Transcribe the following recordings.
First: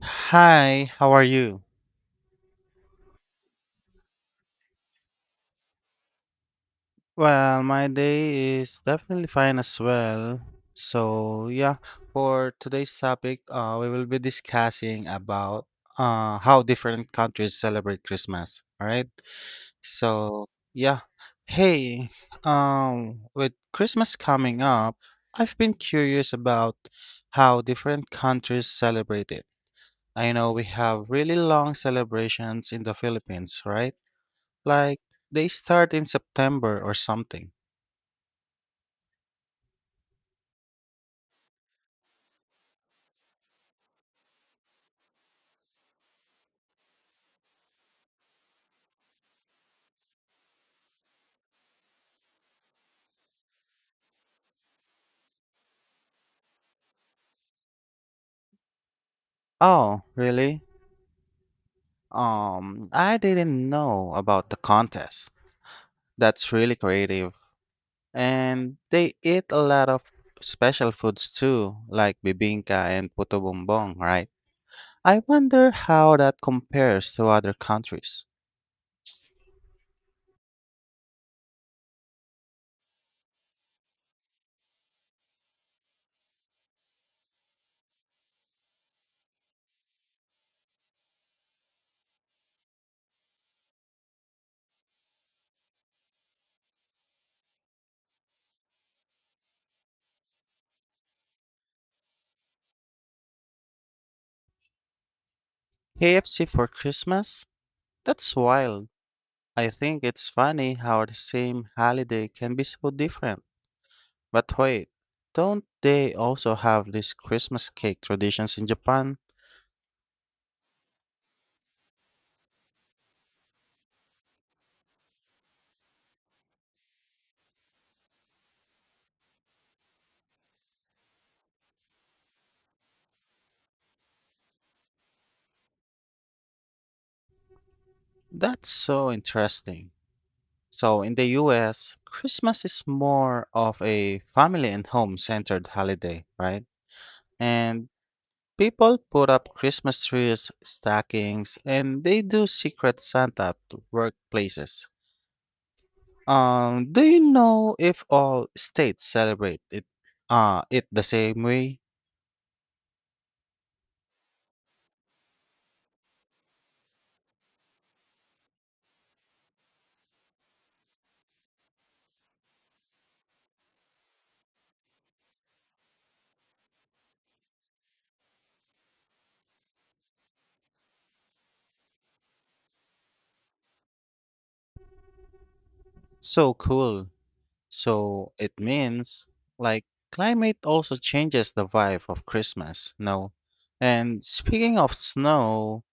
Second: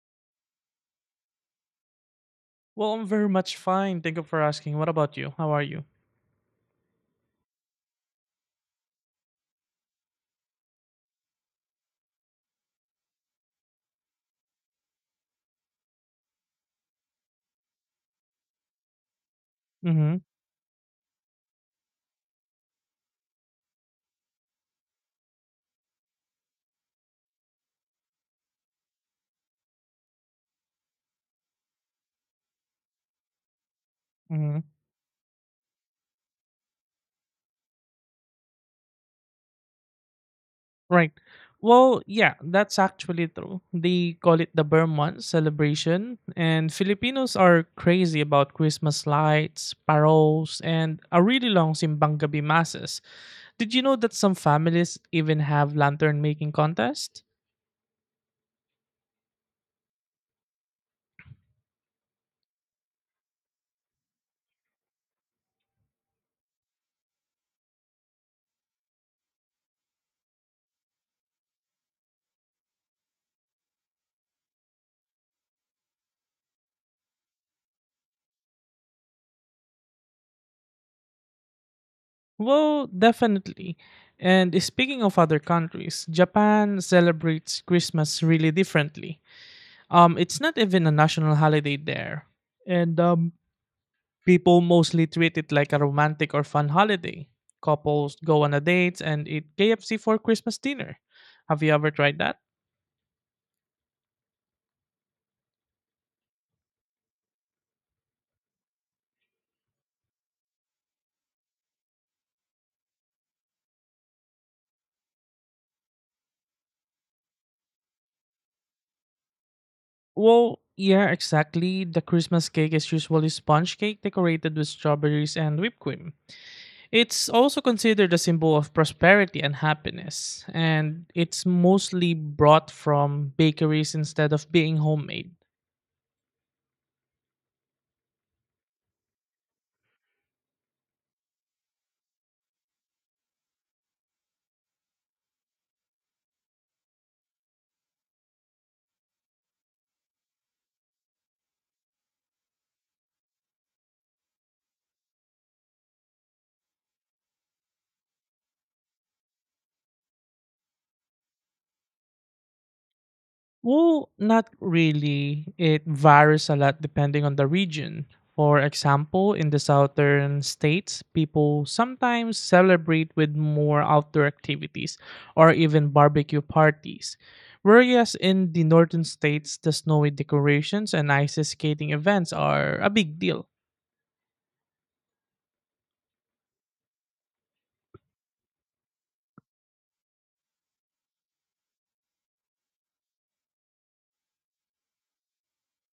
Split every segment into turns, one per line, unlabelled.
Hi, how are you?
Well, I'm very much fine. Thank you for asking. What about you? How are you?
Well, my day is definitely fine as well. So, yeah, for today's topic, we will be discussing about how different countries celebrate Christmas. All right.
Mm-hmm.
So, yeah. Hey, with Christmas coming up, I've been curious about how different countries celebrate it. I know we have really long celebrations in the Philippines, right?
Mm-hmm.
Like they start in September or something.
Right. Well, yeah, that's actually true. They call it the Burr Month celebration, and Filipinos are crazy about Christmas lights, paroles, and a really long simbang gabi masses. Did you know that some families even have lantern making contest?
Oh, really? I didn't know about the contest. That's really creative. And they eat a lot of special foods too, like bibingka and puto bumbong, right? I wonder how that compares to other countries.
Well, definitely. And speaking of other countries, Japan celebrates Christmas really differently. It's not even a national holiday there, and people mostly treat it like a romantic or fun holiday. Couples go on a date and eat KFC for Christmas dinner. Have you ever tried that?
KFC for Christmas? That's wild. I think it's funny how the same holiday can be so different. But wait, don't they also have these Christmas cake traditions in Japan?
Well, yeah, exactly. The Christmas cake is usually sponge cake decorated with strawberries and whipped cream. It's also considered a symbol of prosperity and happiness, and it's mostly brought from bakeries instead of being homemade.
That's so interesting. So, in the US, Christmas is more of a family and home centered holiday, right? And people put up Christmas trees, stockings, and they do secret Santa at workplaces. Do you know if all states celebrate it the same way?
Well, not really. It varies a lot depending on the region. For example, in the southern states, people sometimes celebrate with more outdoor activities or even barbecue parties. Whereas in the northern states, the snowy decorations and ice skating events are a big deal.
So cool. So it means like climate also changes the vibe of Christmas, no? And speaking of snow,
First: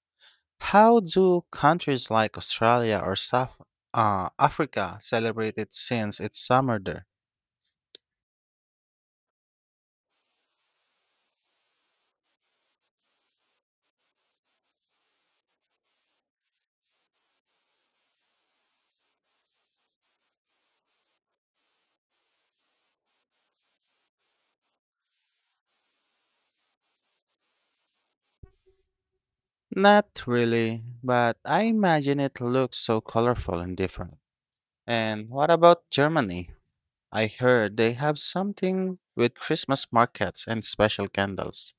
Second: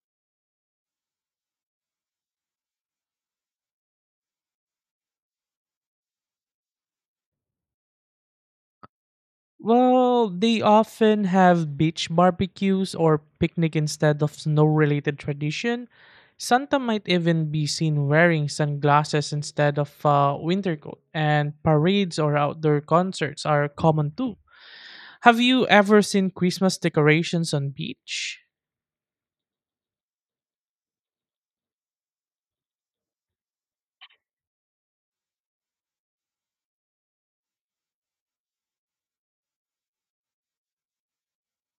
how do countries like Australia or South Africa celebrate it since it's summer there?
Well, they often have beach barbecues or picnic instead of snow-related tradition. Santa might even be seen wearing sunglasses instead of a winter coat, and parades or outdoor concerts are common too. Have you ever seen Christmas decorations on beach?
Not really, but I imagine it looks so colorful and different. And what about Germany? I heard they have something with Christmas markets and special candles.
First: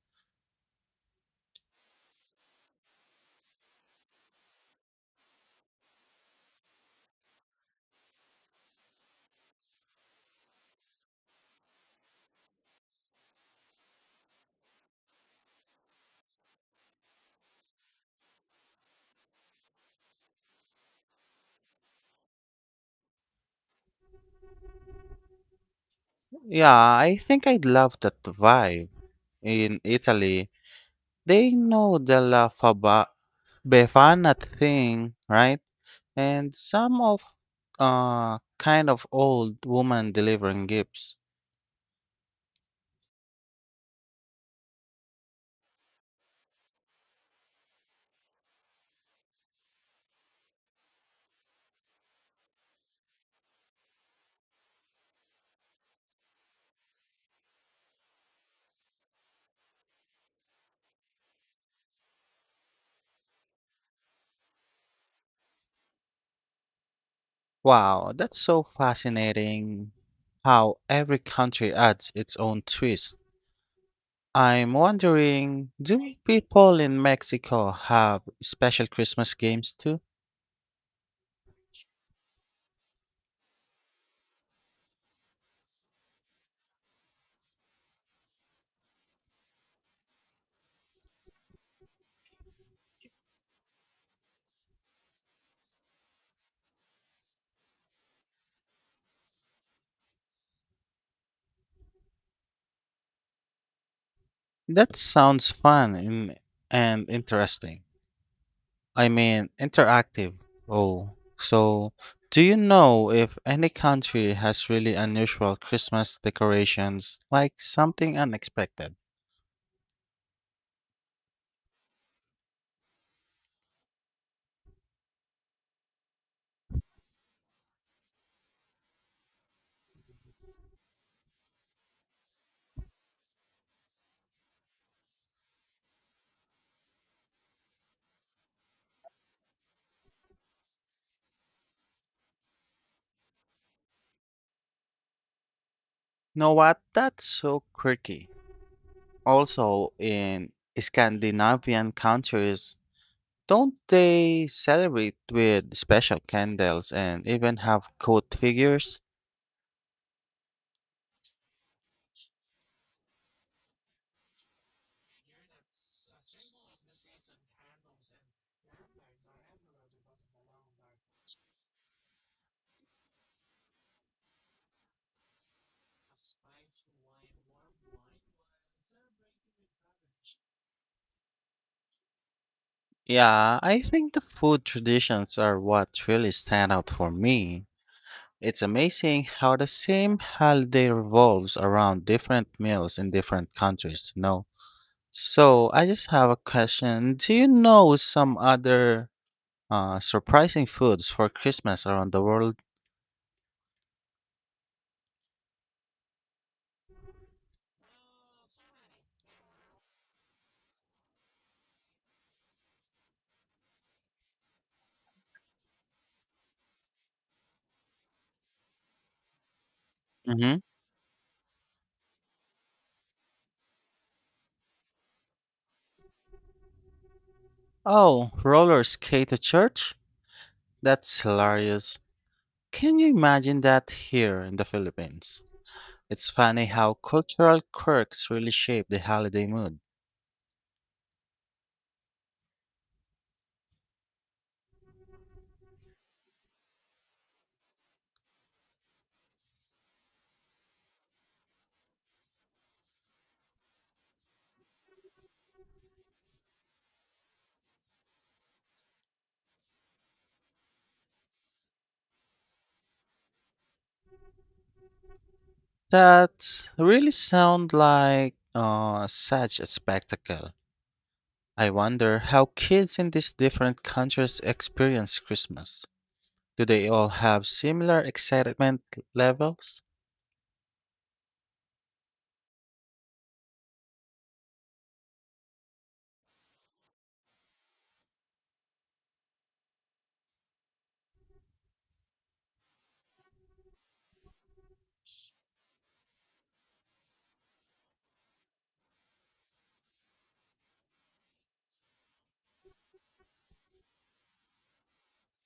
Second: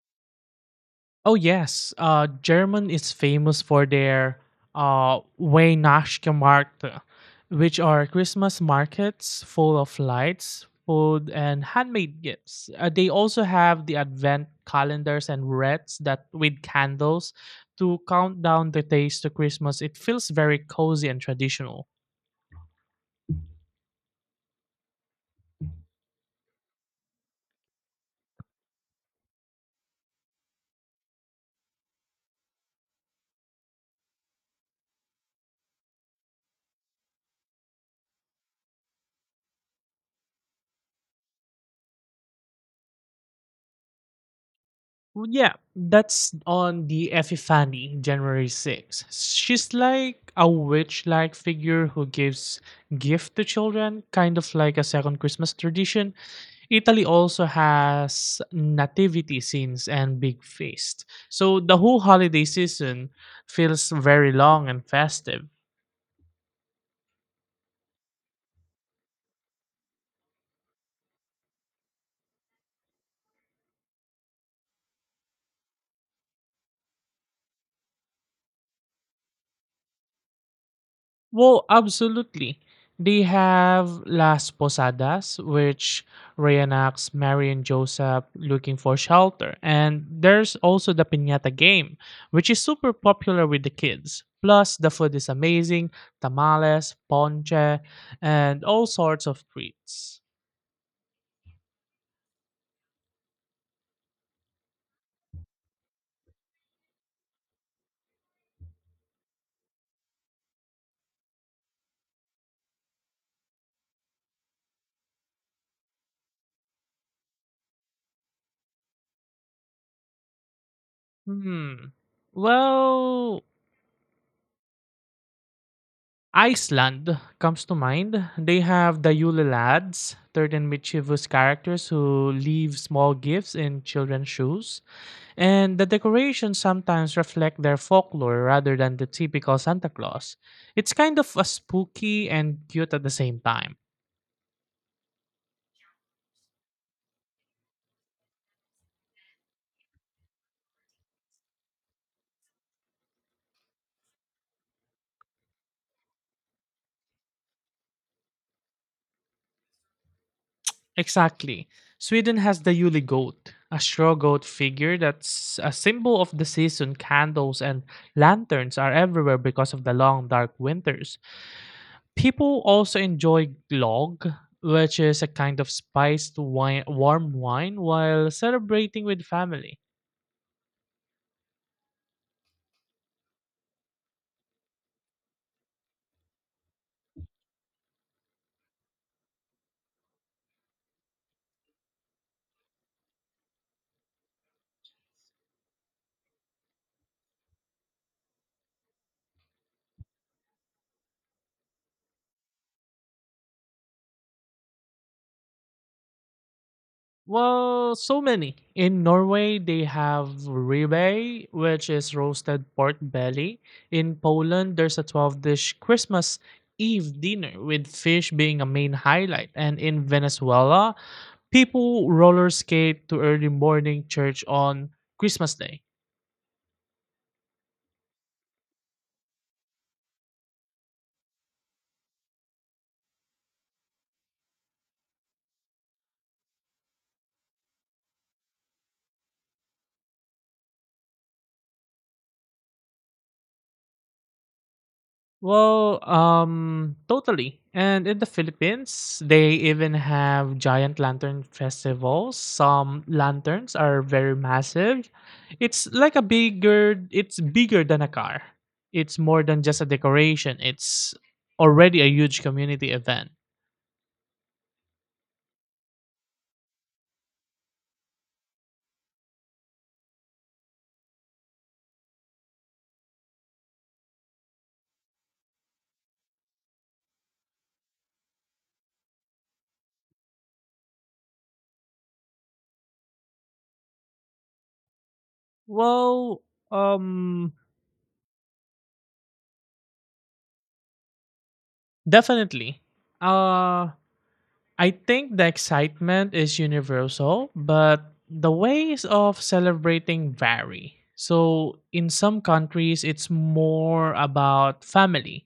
Oh yes, German is famous for their Weihnachtsmärkte, which are Christmas markets full of lights, food, and handmade gifts. They also have the Advent calendars and wreaths that with candles to count down the days to Christmas. It feels very cozy and traditional.
Yeah, I think I'd love that vibe. In Italy, they know the Befana thing, right? And some of kind of old woman delivering gifts.
Well, yeah, that's on the Epiphany, January 6th. She's like a witch like figure who gives gift to children, kind of like a second Christmas tradition. Italy also has nativity scenes and big feasts, so the whole holiday season feels very long and festive.
Wow, that's so fascinating how every country adds its own twist. I'm wondering, do people in Mexico have special Christmas games too?
Well, absolutely. They have Las Posadas, which reenacts Mary and Joseph looking for shelter. And there's also the piñata game, which is super popular with the kids. Plus, the food is amazing tamales, ponche, and all sorts of treats.
That sounds fun and, interesting. I mean, interactive. Oh, so do you know if any country has really unusual Christmas decorations, like something unexpected?
Hmm. Well, Iceland comes to mind. They have the Yule Lads, 13 mischievous characters who leave small gifts in children's shoes, and the decorations sometimes reflect their folklore rather than the typical Santa Claus. It's kind of a spooky and cute at the same time.
Know what? That's so quirky. Also, in Scandinavian countries, don't they celebrate with special candles and even have goat figures?
Exactly. Sweden has the Yule goat, a straw goat figure that's a symbol of the season. Candles and lanterns are everywhere because of the long, dark winters. People also enjoy glögg, which is a kind of spiced wine, warm wine, while celebrating with family.
Yeah, I think the food traditions are what really stand out for me. It's amazing how the same holiday revolves around different meals in different countries, you know. So I just have a question. Do you know some other surprising foods for Christmas around the world?
Well, so many. In Norway, they have ribeye, which is roasted pork belly. In Poland, there's a 12 dish Christmas Eve dinner with fish being a main highlight. And in
Mm-hmm.
Venezuela, people roller skate to early morning church on Christmas Day.
Oh, roller skate to church? That's hilarious. Can you imagine that here in the Philippines? It's funny how cultural quirks really shape the holiday mood.
Well, totally. And in the Philippines, they even have giant lantern festivals. Some lanterns are very massive. It's like a bigger, it's bigger than a car. It's more than just a decoration. It's already a huge community event.
That really sound like such a spectacle. I wonder how kids in these different countries experience Christmas. Do they all have similar excitement levels?
Well, um, definitely. Uh, I think the excitement is universal, but the ways of celebrating vary. So, in some countries, it's more about family,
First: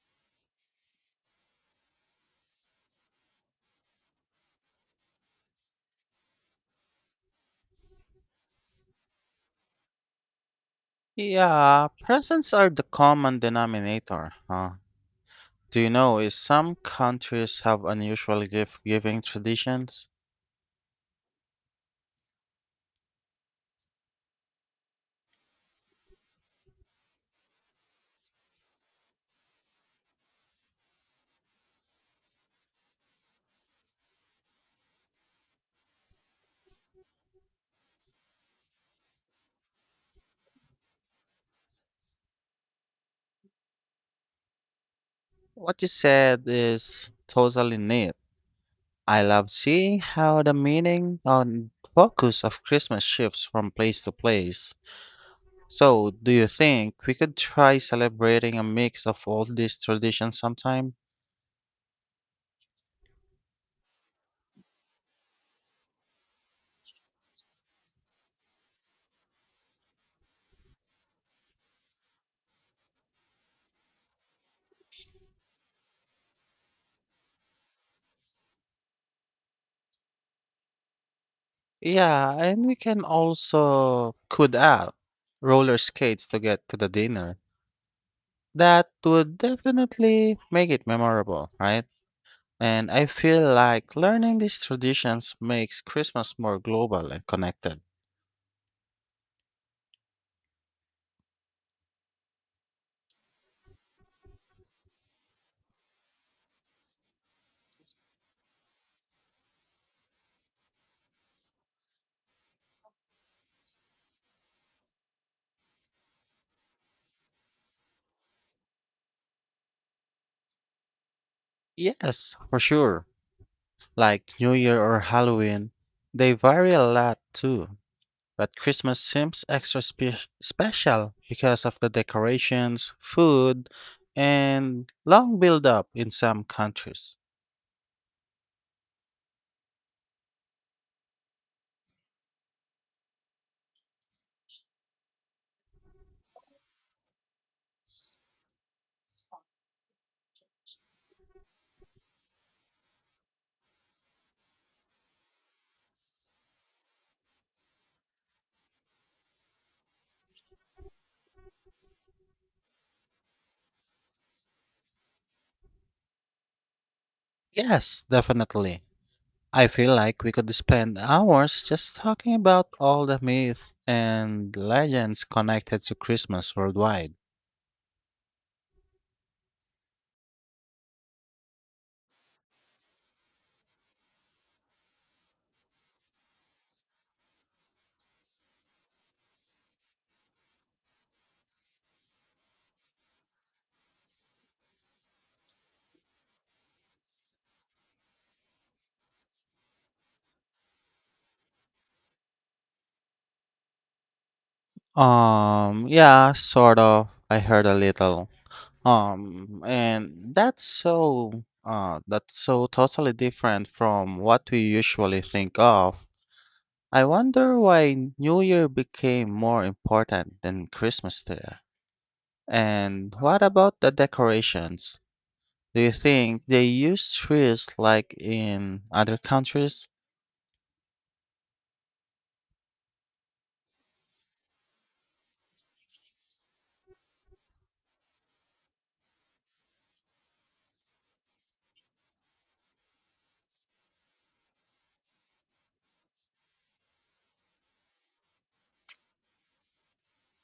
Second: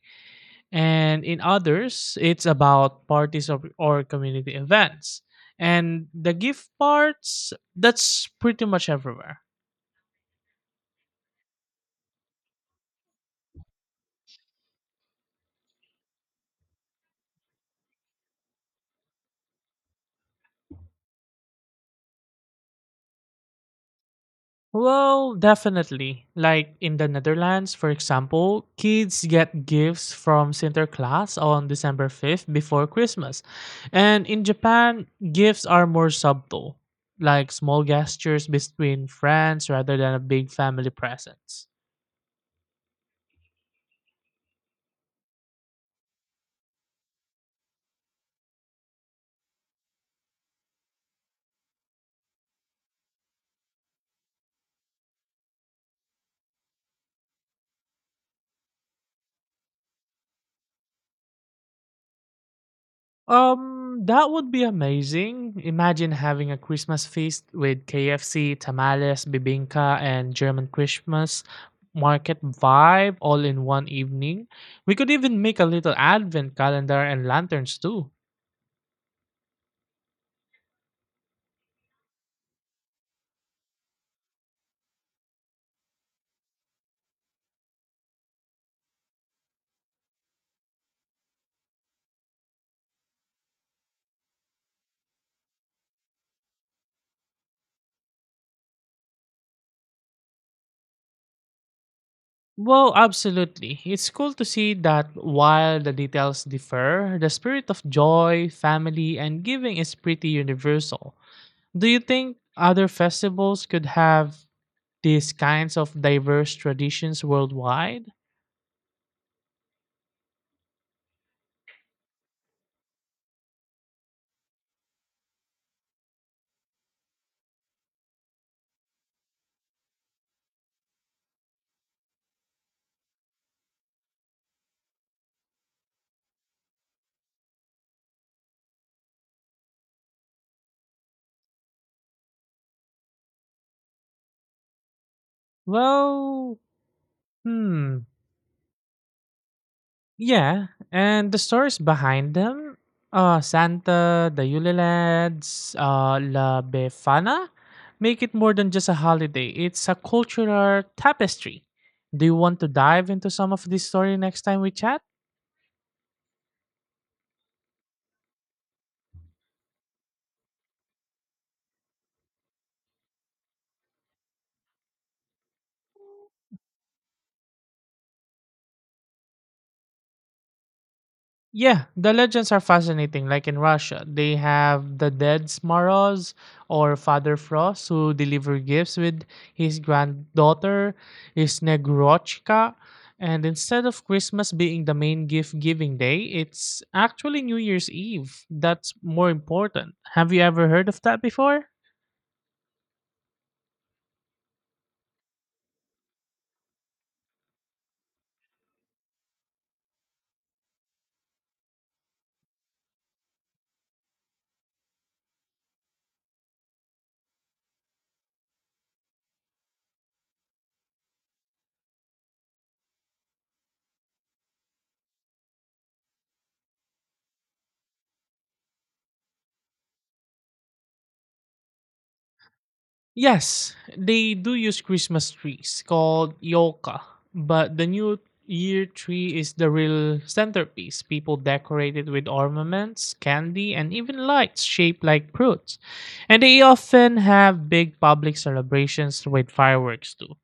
and in others, it's about parties or community events. And the gift parts, that's pretty much everywhere.
Yeah, presents are the common denominator, huh? Do you know if some countries have unusual gift giving traditions?
Well, definitely. Like in the Netherlands, for example, kids get gifts from Sinterklaas on December 5th before Christmas. And in Japan, gifts are more subtle, like small gestures between friends rather than a big family presence.
What you said is totally neat. I love seeing how the meaning and focus of Christmas shifts from place to place. So, do you think we could try celebrating a mix of all these traditions sometime?
That would be amazing. Imagine having a Christmas feast with KFC, tamales, bibingka, and German Christmas market vibe all in one evening. We could even make a little advent calendar and lanterns too.
Yeah, and we can also could add roller skates to get to the dinner. That would definitely make it memorable, right? And I feel like learning these traditions makes Christmas more global and connected.
Well, absolutely. It's cool to see that while the details differ, the spirit of joy, family, and giving is pretty universal. Do you think other festivals could have these kinds of diverse traditions worldwide?
Yes, for sure. Like New Year or Halloween, they vary a lot too. But Christmas seems extra special because of the decorations, food, and long build up in some countries.
Well, hmm, yeah, and the stories behind them, Santa, the Yule Lads, La Befana, make it more than just a holiday. It's a cultural tapestry. Do you want to dive into some of this story next time we chat?
Yes, definitely. I feel like we could spend hours just talking about all the myths and legends connected to Christmas worldwide.
Yeah, the legends are fascinating. Like in Russia, they have the dead Smoroz or Father Frost who deliver gifts with his granddaughter, his Negrochka. And instead of Christmas being the main gift giving day, it's actually New Year's Eve. That's more important. Have you ever heard of that before?
Yeah, sort of. I heard a little. And that's so totally different from what we usually think of. I wonder why New Year became more important than Christmas there. And what about the decorations? Do you think they use trees like in other countries?
Yes, they do use Christmas trees called yoka, but the new year tree is the real centerpiece. People decorate it with ornaments, candy, and even lights shaped like fruits. And they often have big public celebrations with fireworks too.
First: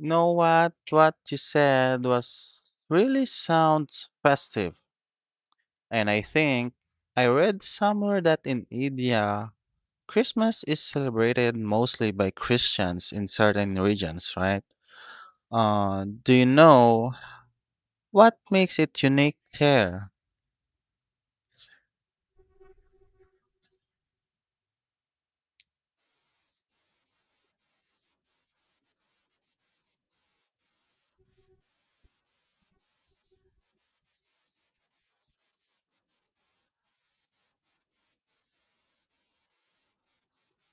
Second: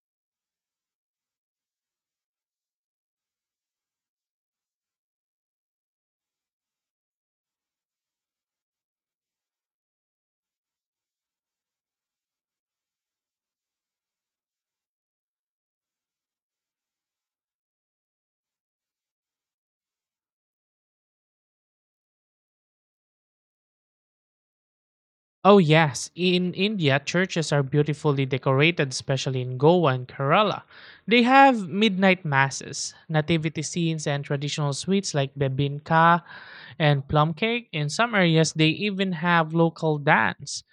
Know what you said was really sounds festive. And I read somewhere that in India, Christmas is celebrated mostly by Christians in certain regions, right? Do you know what makes it unique there?
Oh, yes. In India, churches are beautifully decorated, especially in Goa and Kerala. They have midnight masses, nativity scenes, and traditional sweets like bebinka and plum cake. In some areas, they even have local dance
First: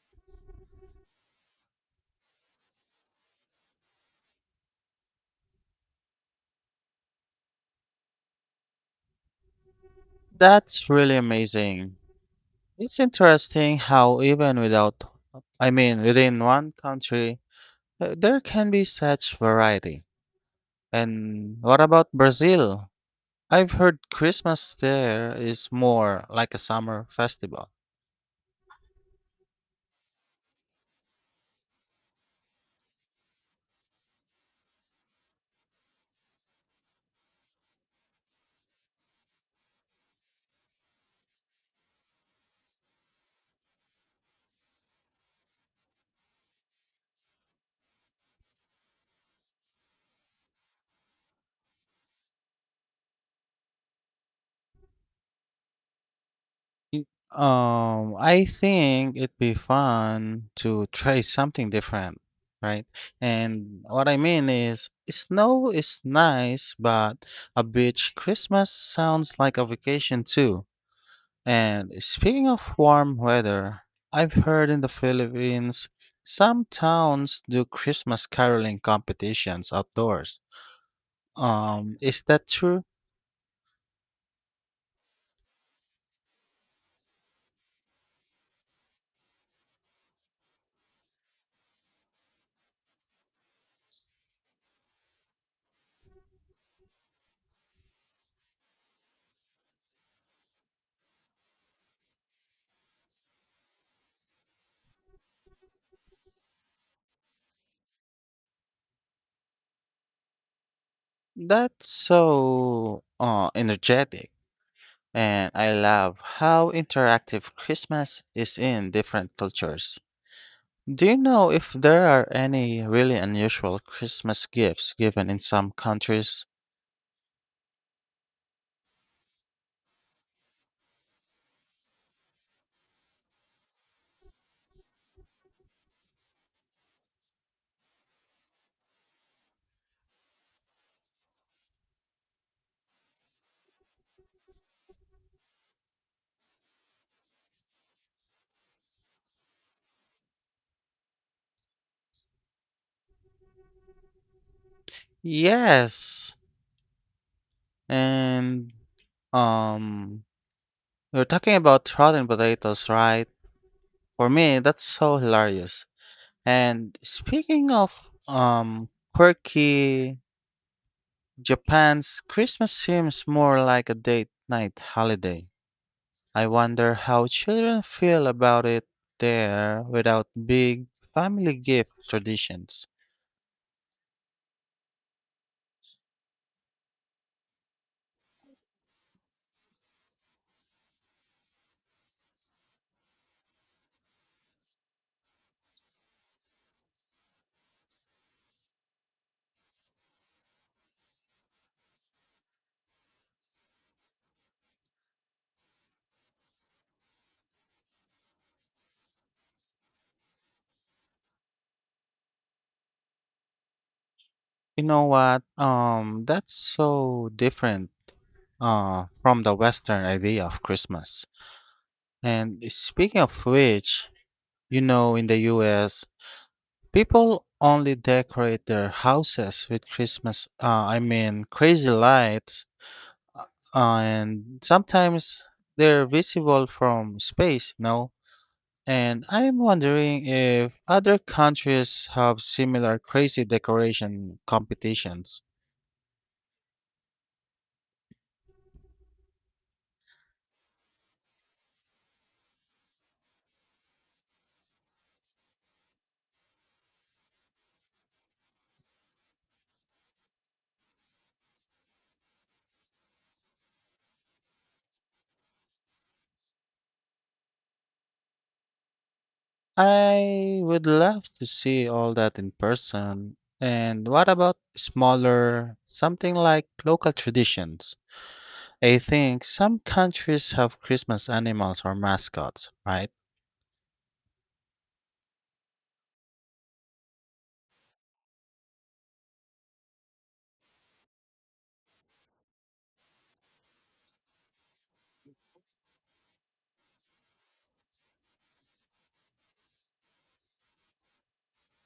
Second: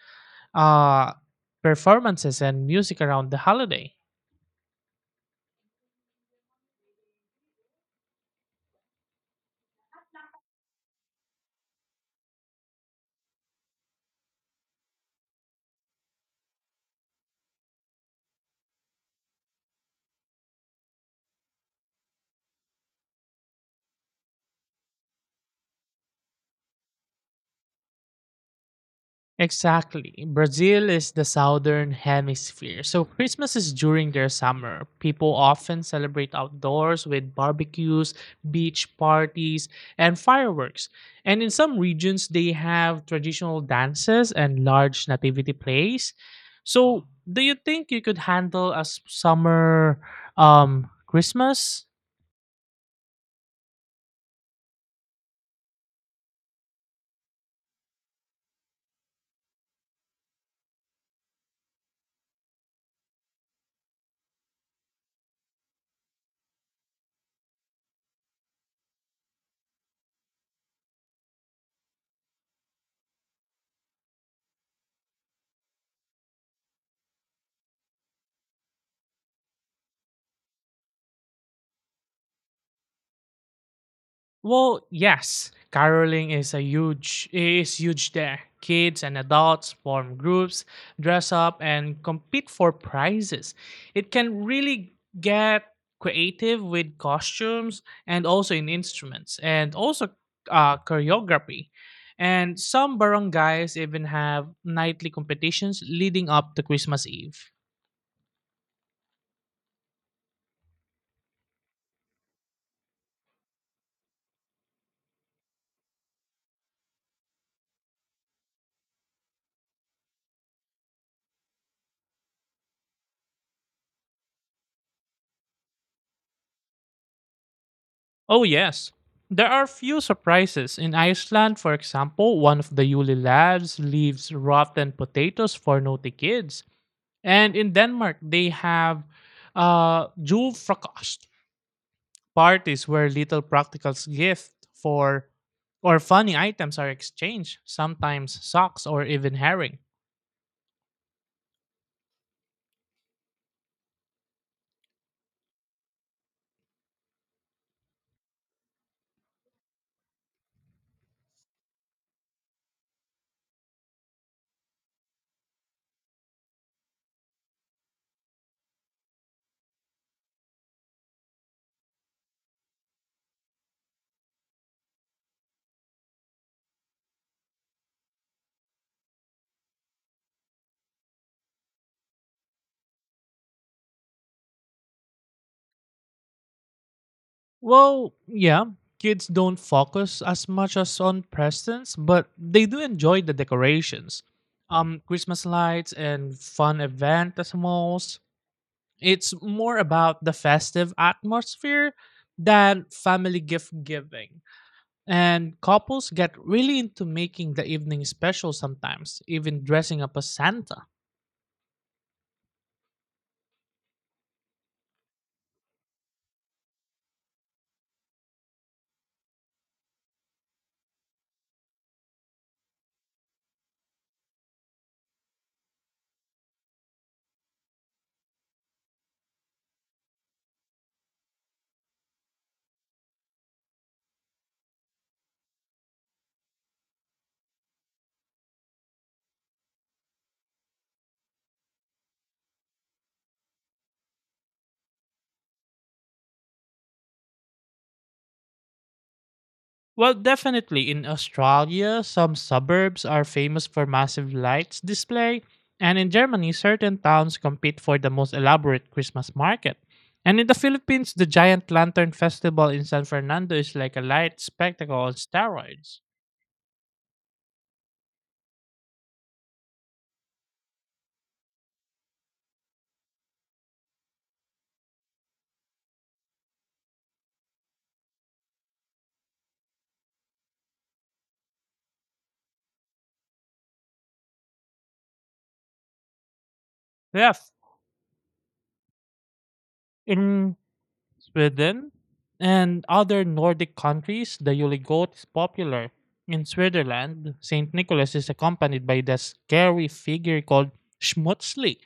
uh, performances and music around the holiday.
That's really amazing. It's interesting how even without, I mean, within one country, there can be such variety. And what about Brazil? I've heard Christmas there is more like a summer festival.
Exactly. Brazil is the southern hemisphere, so Christmas is during their summer. People often celebrate outdoors with barbecues, beach parties, and fireworks. And in some regions, they have traditional dances and large nativity plays. So, do you think you could handle a summer Christmas?
Y- I think it'd be fun to try something different, right? And what I mean is, snow is nice, but a beach Christmas sounds like a vacation too. And speaking of warm weather, I've heard in the Philippines some towns do Christmas caroling competitions outdoors. Is that true?
Well, yes, caroling is a huge there. Kids and adults form groups, dress up and compete for prizes. It can really get creative with costumes and also in instruments and also choreography. And some barangays even have nightly competitions leading up to Christmas Eve.
That's so energetic. And I love how interactive Christmas is in different cultures. Do you know if there are any really unusual Christmas gifts given in some countries?
Oh, yes. There are few surprises. In Iceland, for example, one of the Yule lads leaves rotten potatoes for naughty kids. And in Denmark, they have julfrokost parties where little practical gifts for or funny items are exchanged, sometimes socks or even herring.
Yes. And um You're talking about rotten potatoes, right? For me, that's so hilarious. And speaking of um quirky, Japan's Christmas seems more like a date night holiday. I wonder how children feel about it there without big family gift traditions.
Well, yeah, kids don't focus as much as on presents, but they do enjoy the decorations. Christmas lights and fun event at malls. It's more about the festive atmosphere than family gift giving. And couples get really into making the evening special sometimes, even dressing up as Santa.
You know what? That's so different from the western idea of Christmas. And speaking of which, you know in the US people only decorate their houses with Christmas, I mean, crazy lights, uh, and sometimes they're visible from space, you know? And I'm wondering if other countries have similar crazy decoration competitions.
Well, definitely in Australia, some suburbs are famous for massive lights display, and in Germany, certain towns compete for the most elaborate Christmas market. And in the Philippines, the Giant Lantern Festival in San Fernando is like a light spectacle on steroids.
I would love to see all that in person. And what about smaller, something like local traditions? I think some countries have Christmas animals or mascots, right?
Yeah, in Sweden and other Nordic countries, the Juligoat is popular. In Switzerland, St. Nicholas is accompanied by the scary figure called Schmutzli,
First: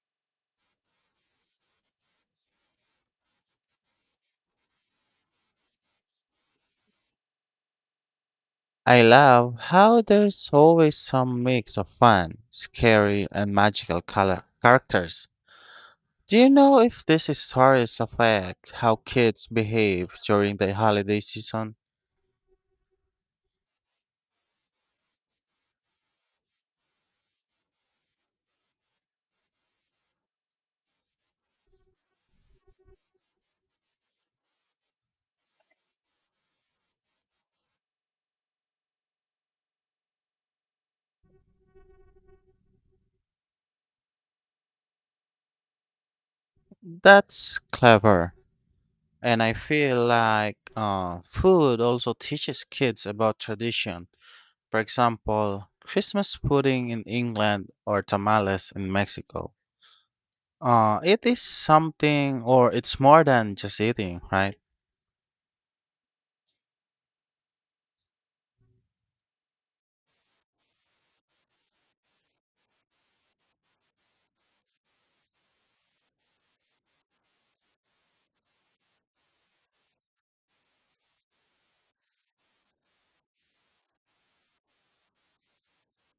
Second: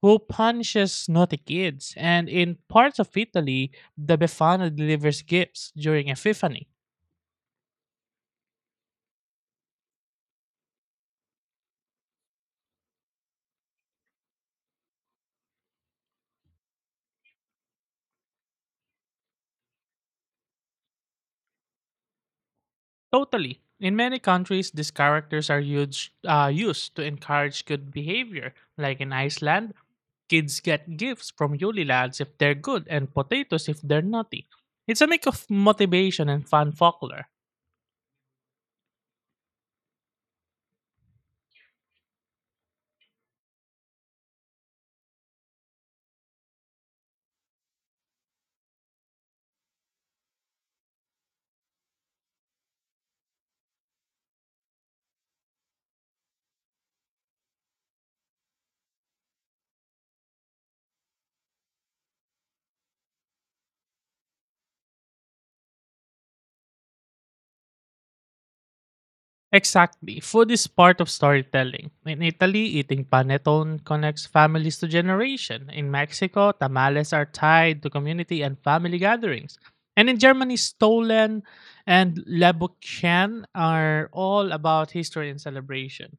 who punishes naughty kids. And in parts of Italy, the Befana delivers gifts during Epiphany.
I love how there's always some mix of fun, scary, and magical color characters. Do you know if these stories affect how kids behave during the holiday season?
Totally. In many countries, these characters are huge, used to encourage good behavior, like in Iceland, kids get gifts from Yuli Lads if they're good and potatoes if they're naughty. It's a mix of motivation and fun folklore.
That's clever. And I feel like food also teaches kids about tradition. For example, Christmas pudding in England or tamales in Mexico. It is something, or it's more than just eating, right?
Exactly. Food is part of storytelling. In Italy, eating panettone connects families to generation. In Mexico, tamales are tied to community and family gatherings. And in Germany, Stollen and Lebuchen are all about history and celebration.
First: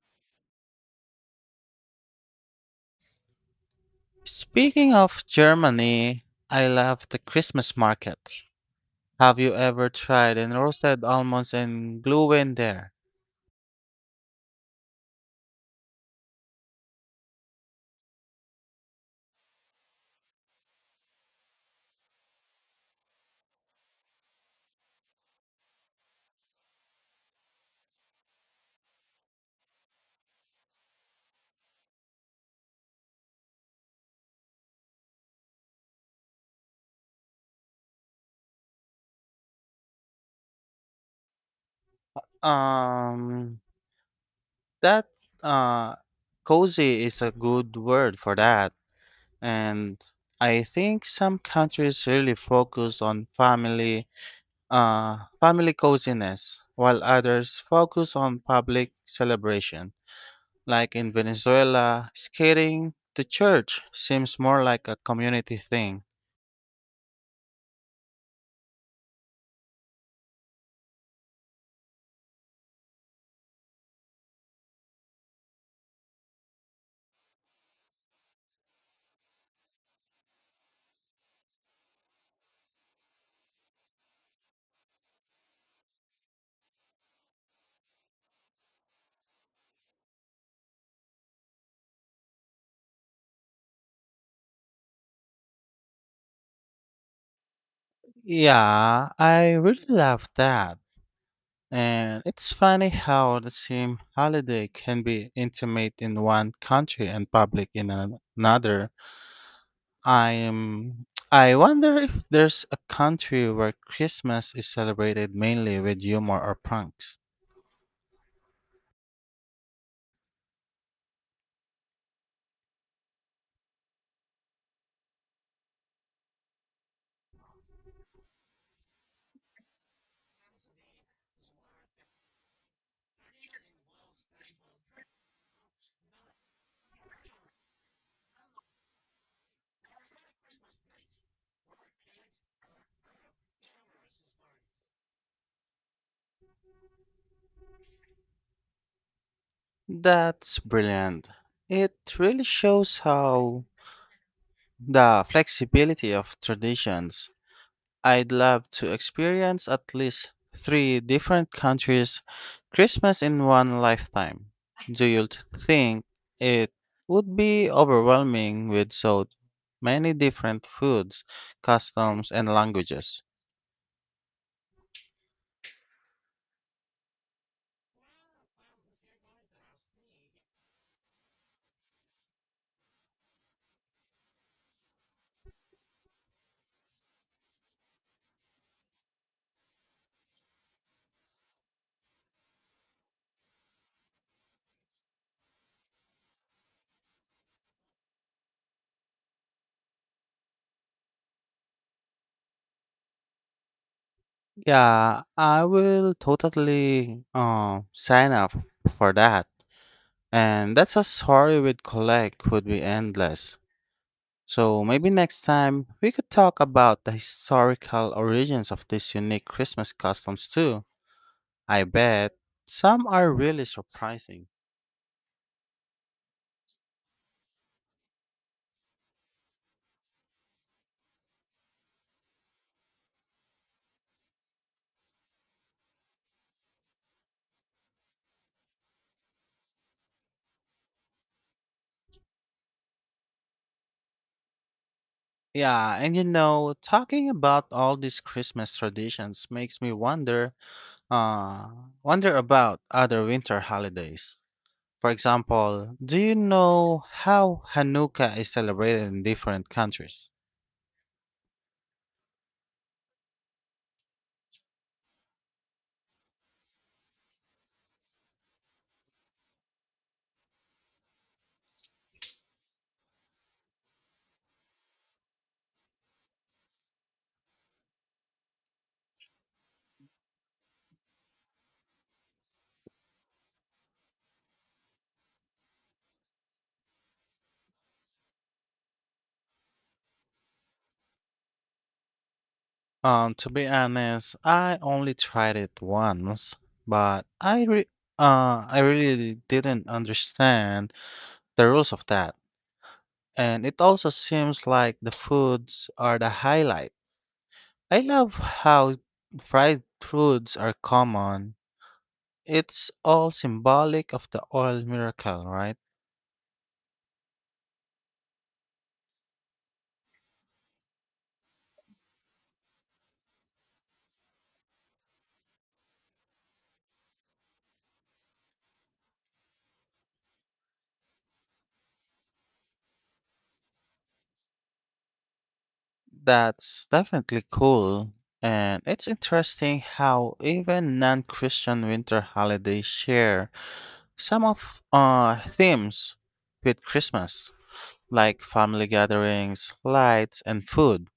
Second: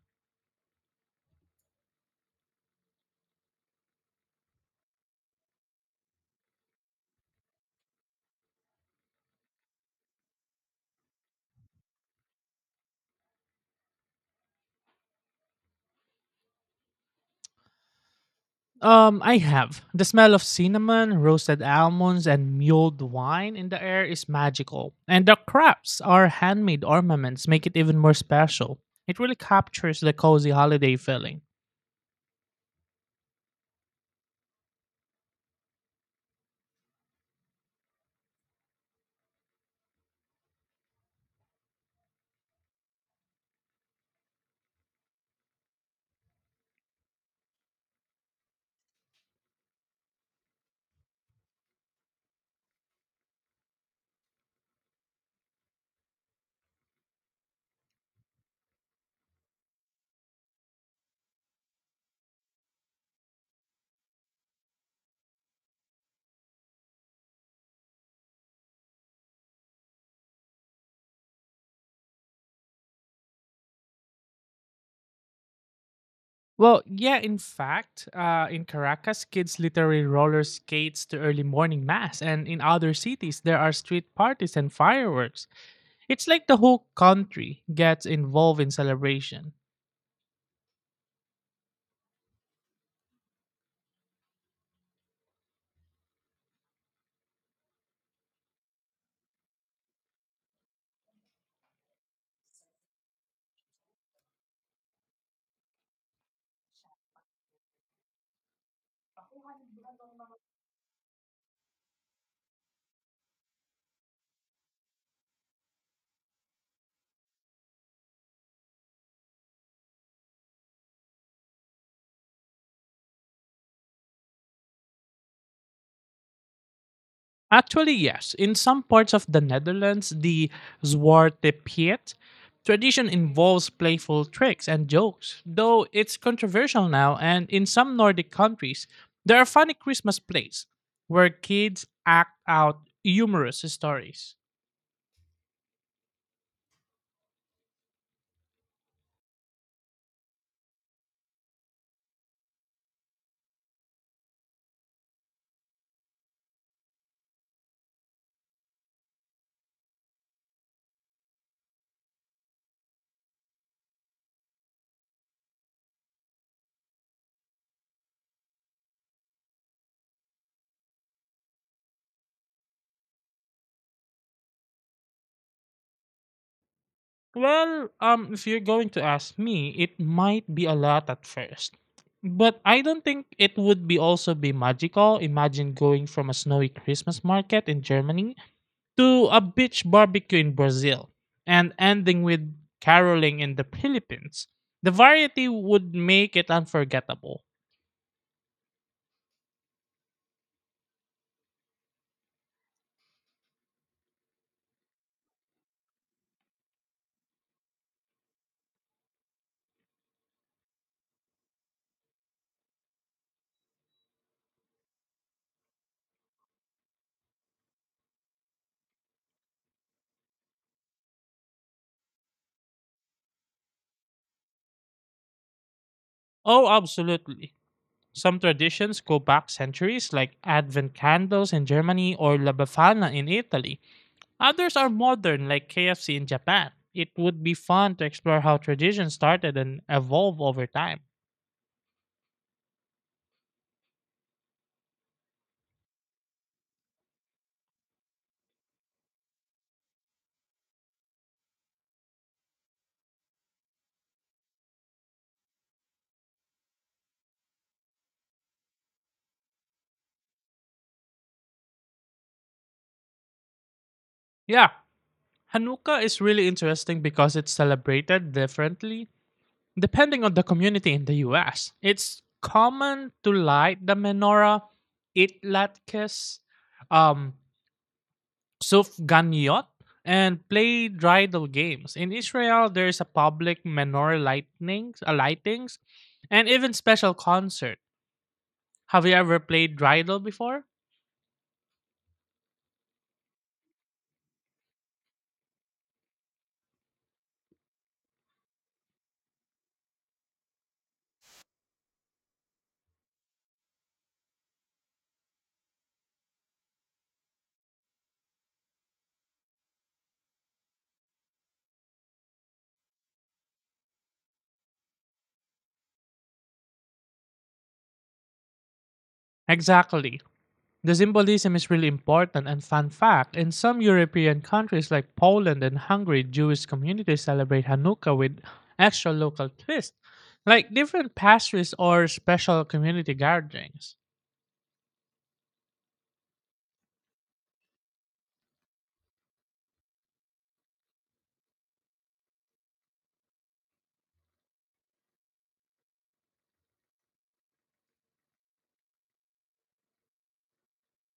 Speaking of Germany, I love the Christmas markets. Have you ever tried and roasted almonds and glühwein there?
I have. The smell of cinnamon, roasted almonds, and mulled wine in the air is magical. And the crafts our handmade ornaments make it even more special. It really captures the cozy holiday feeling.
Um, that uh, cozy is a good word for that, and I think some countries really focus on family, family coziness, while others focus on public celebration. Like in Venezuela, skating to church seems more like a community thing.
Well, yeah, in fact, in Caracas, kids literally roller skates to early morning mass, and in other cities, there are street parties and fireworks. It's like the whole country gets involved in celebration.
Yeah, I really love that. And it's funny how the same holiday can be intimate in one country and public in another. I wonder if there's a country where Christmas is celebrated mainly with humor or pranks.
Actually, yes. In some parts of the Netherlands, the Zwarte Piet tradition involves playful tricks and jokes, though it's controversial now. And in some Nordic countries, there are funny Christmas plays where kids act out humorous stories.
That's brilliant. It really shows how the flexibility of traditions I'd love to experience at least three different countries' Christmas in one lifetime. Do you t- think it would be overwhelming with so many different foods, customs, and languages?
Well, if you're going to ask me, it might be a lot at first. But I don't think it would be also be magical. Imagine going from a snowy Christmas market in Germany to a beach barbecue in Brazil and ending with caroling in the Philippines. The variety would make it unforgettable.
Yeah, I will totally sign up for that. And that's a story with collect would be endless. So maybe next time we could talk about the historical origins of these unique Christmas customs too. I bet some are really surprising.
Oh, absolutely. Some traditions go back centuries, like Advent candles in Germany or La Befana in Italy. Others are modern, like KFC in Japan. It would be fun to explore how traditions started and evolve over time.
Yeah, and you know, talking about all these Christmas traditions makes me uh wonder about other winter holidays. For example, do you know how Hanukkah is celebrated in different countries?
Yeah, Hanukkah is really interesting because it's celebrated differently depending on the community in the US. It's common to light the menorah, eat latkes, um, sufganiyot, and play bridal games. In Israel, there is a public menorah lightnings, lightings, and even special concert. Have you ever played Riddle before?
To be honest, I only tried it once, but I really didn't understand the rules of that. And it also seems like the foods are the highlight. I love how fried foods are common. It's all symbolic of the oil miracle, right?
Exactly. The symbolism is really important, and fun fact in some European countries like Poland and Hungary, Jewish communities celebrate Hanukkah with extra local twists, like different pastries or special community gatherings.
That's definitely cool. And it's interesting how even non Christian winter holidays share some of themes with Christmas, like family gatherings, lights, and food.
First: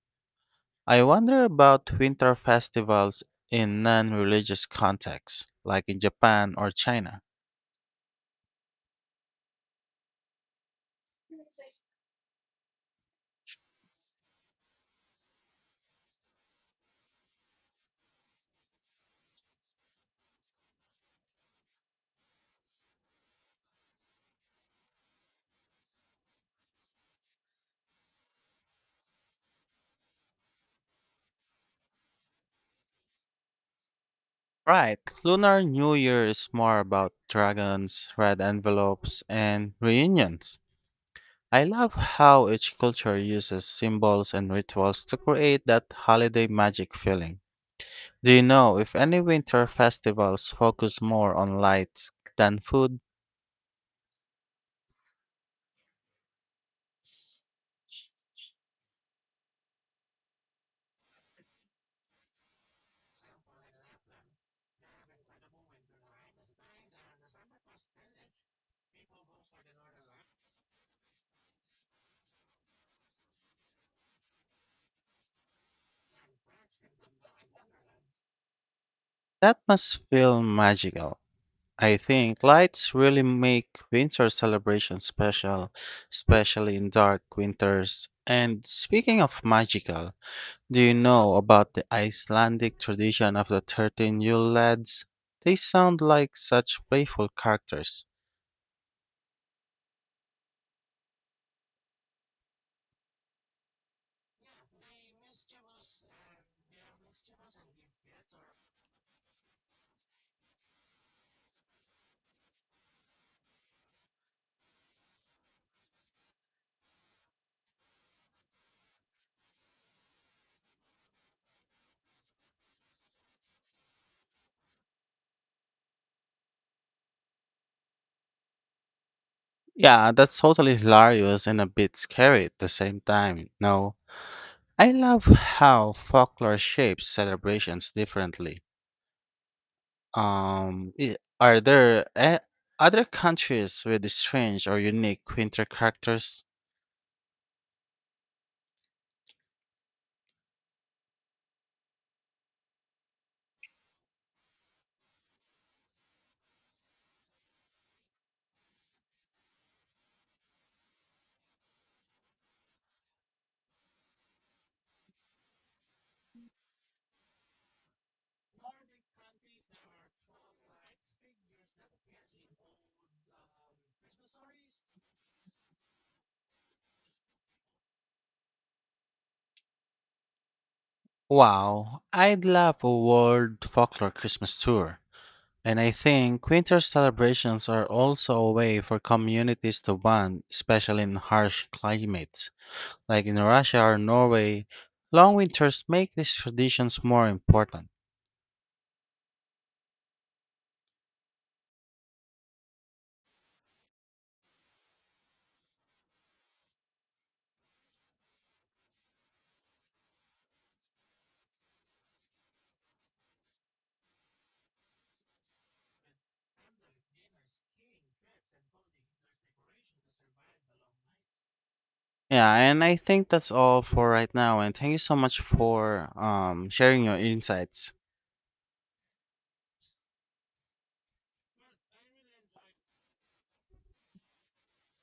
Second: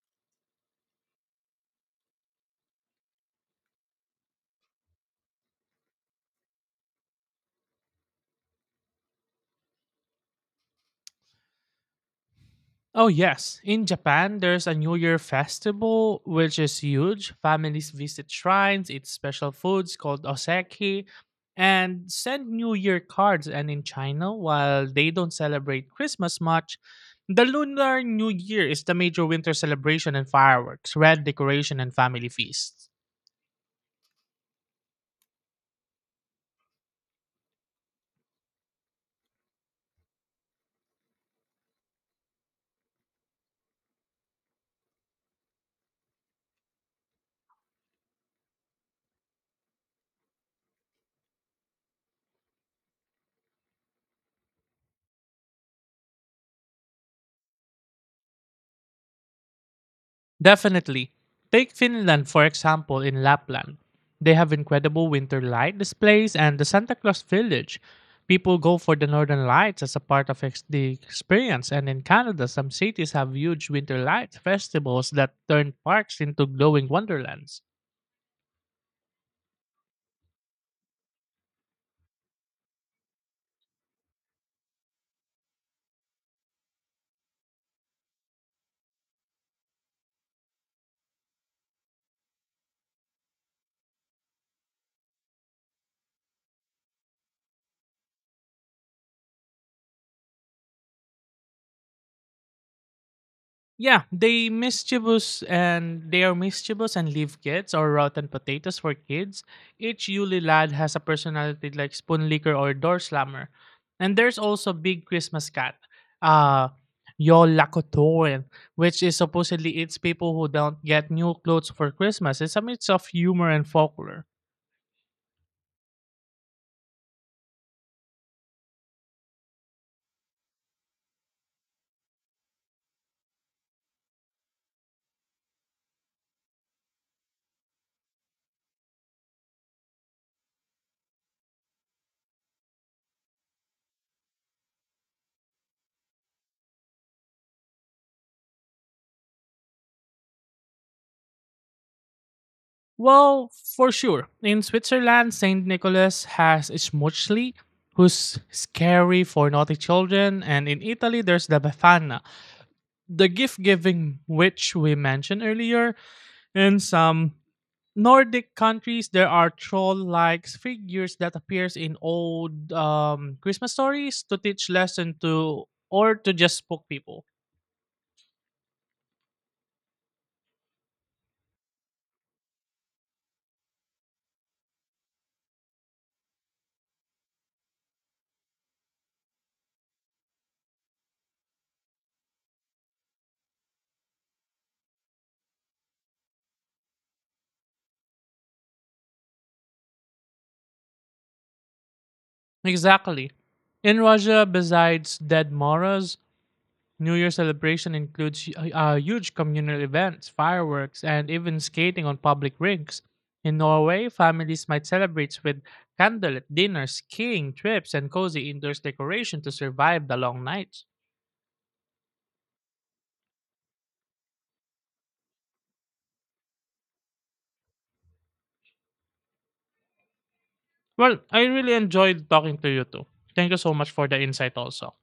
I wonder about winter festivals in non-religious contexts, like in Japan or China.
Oh, yes. In Japan, there's a New Year festival, which is huge. Families visit shrines, eat special foods called oseki, and send New Year cards. And in China, while they don't celebrate Christmas much, the Lunar New Year is the major winter celebration and fireworks, red decoration, and family feasts.
Right, Lunar New Year is more about dragons, red envelopes, and reunions. I love how each culture uses symbols and rituals to create that holiday magic feeling. Do you know if any winter festivals focus more on lights than food?
Definitely. Take Finland, for example, in Lapland. They have incredible winter light displays and the Santa Claus village. People go for the northern lights as a part of the experience, and in Canada, some cities have huge winter light festivals that turn parks into glowing wonderlands.
That must feel magical. I think lights really make winter celebrations special, especially in dark winters. And speaking of magical, do you know about the Icelandic tradition of the 13 Yule lads? They sound like such playful characters.
Yeah, they are mischievous and leave kids or rotten potatoes for kids. Each Yuli lad has a personality like spoon licker or door slammer. And there's also big Christmas cat, uh Yolakotorin, which is supposedly eats people who don't get new clothes for Christmas. It's a mix of humor and folklore.
Yeah, that's totally hilarious and a bit scary at the same time, no? I love how folklore shapes celebrations differently. Are there other countries with strange or unique winter characters?
Well, for sure. In Switzerland, St. Nicholas has Schmutzli, who's scary for naughty children, and in Italy, there's the Befana, the gift giving witch we mentioned earlier. In some Nordic countries, there are troll-like figures that appears in old Christmas stories to teach lesson to or to just spook people.
Wow, I'd love a world folklore Christmas tour. And I think winter celebrations are also a way for communities to bond, especially in harsh climates. Like in Russia or Norway, long winters make these traditions more important.
Exactly. In Russia, besides Dead Moras, New Year celebration includes huge communal events, fireworks, and even skating on public rinks. In Norway, families might celebrate with candlelit dinners, skiing trips, and cozy indoors decoration to survive the long nights.
Yeah, and I think that's all for right now. And thank you so much for sharing your insights.
Well, I really enjoyed talking to you too. Thank you so much for the insight also.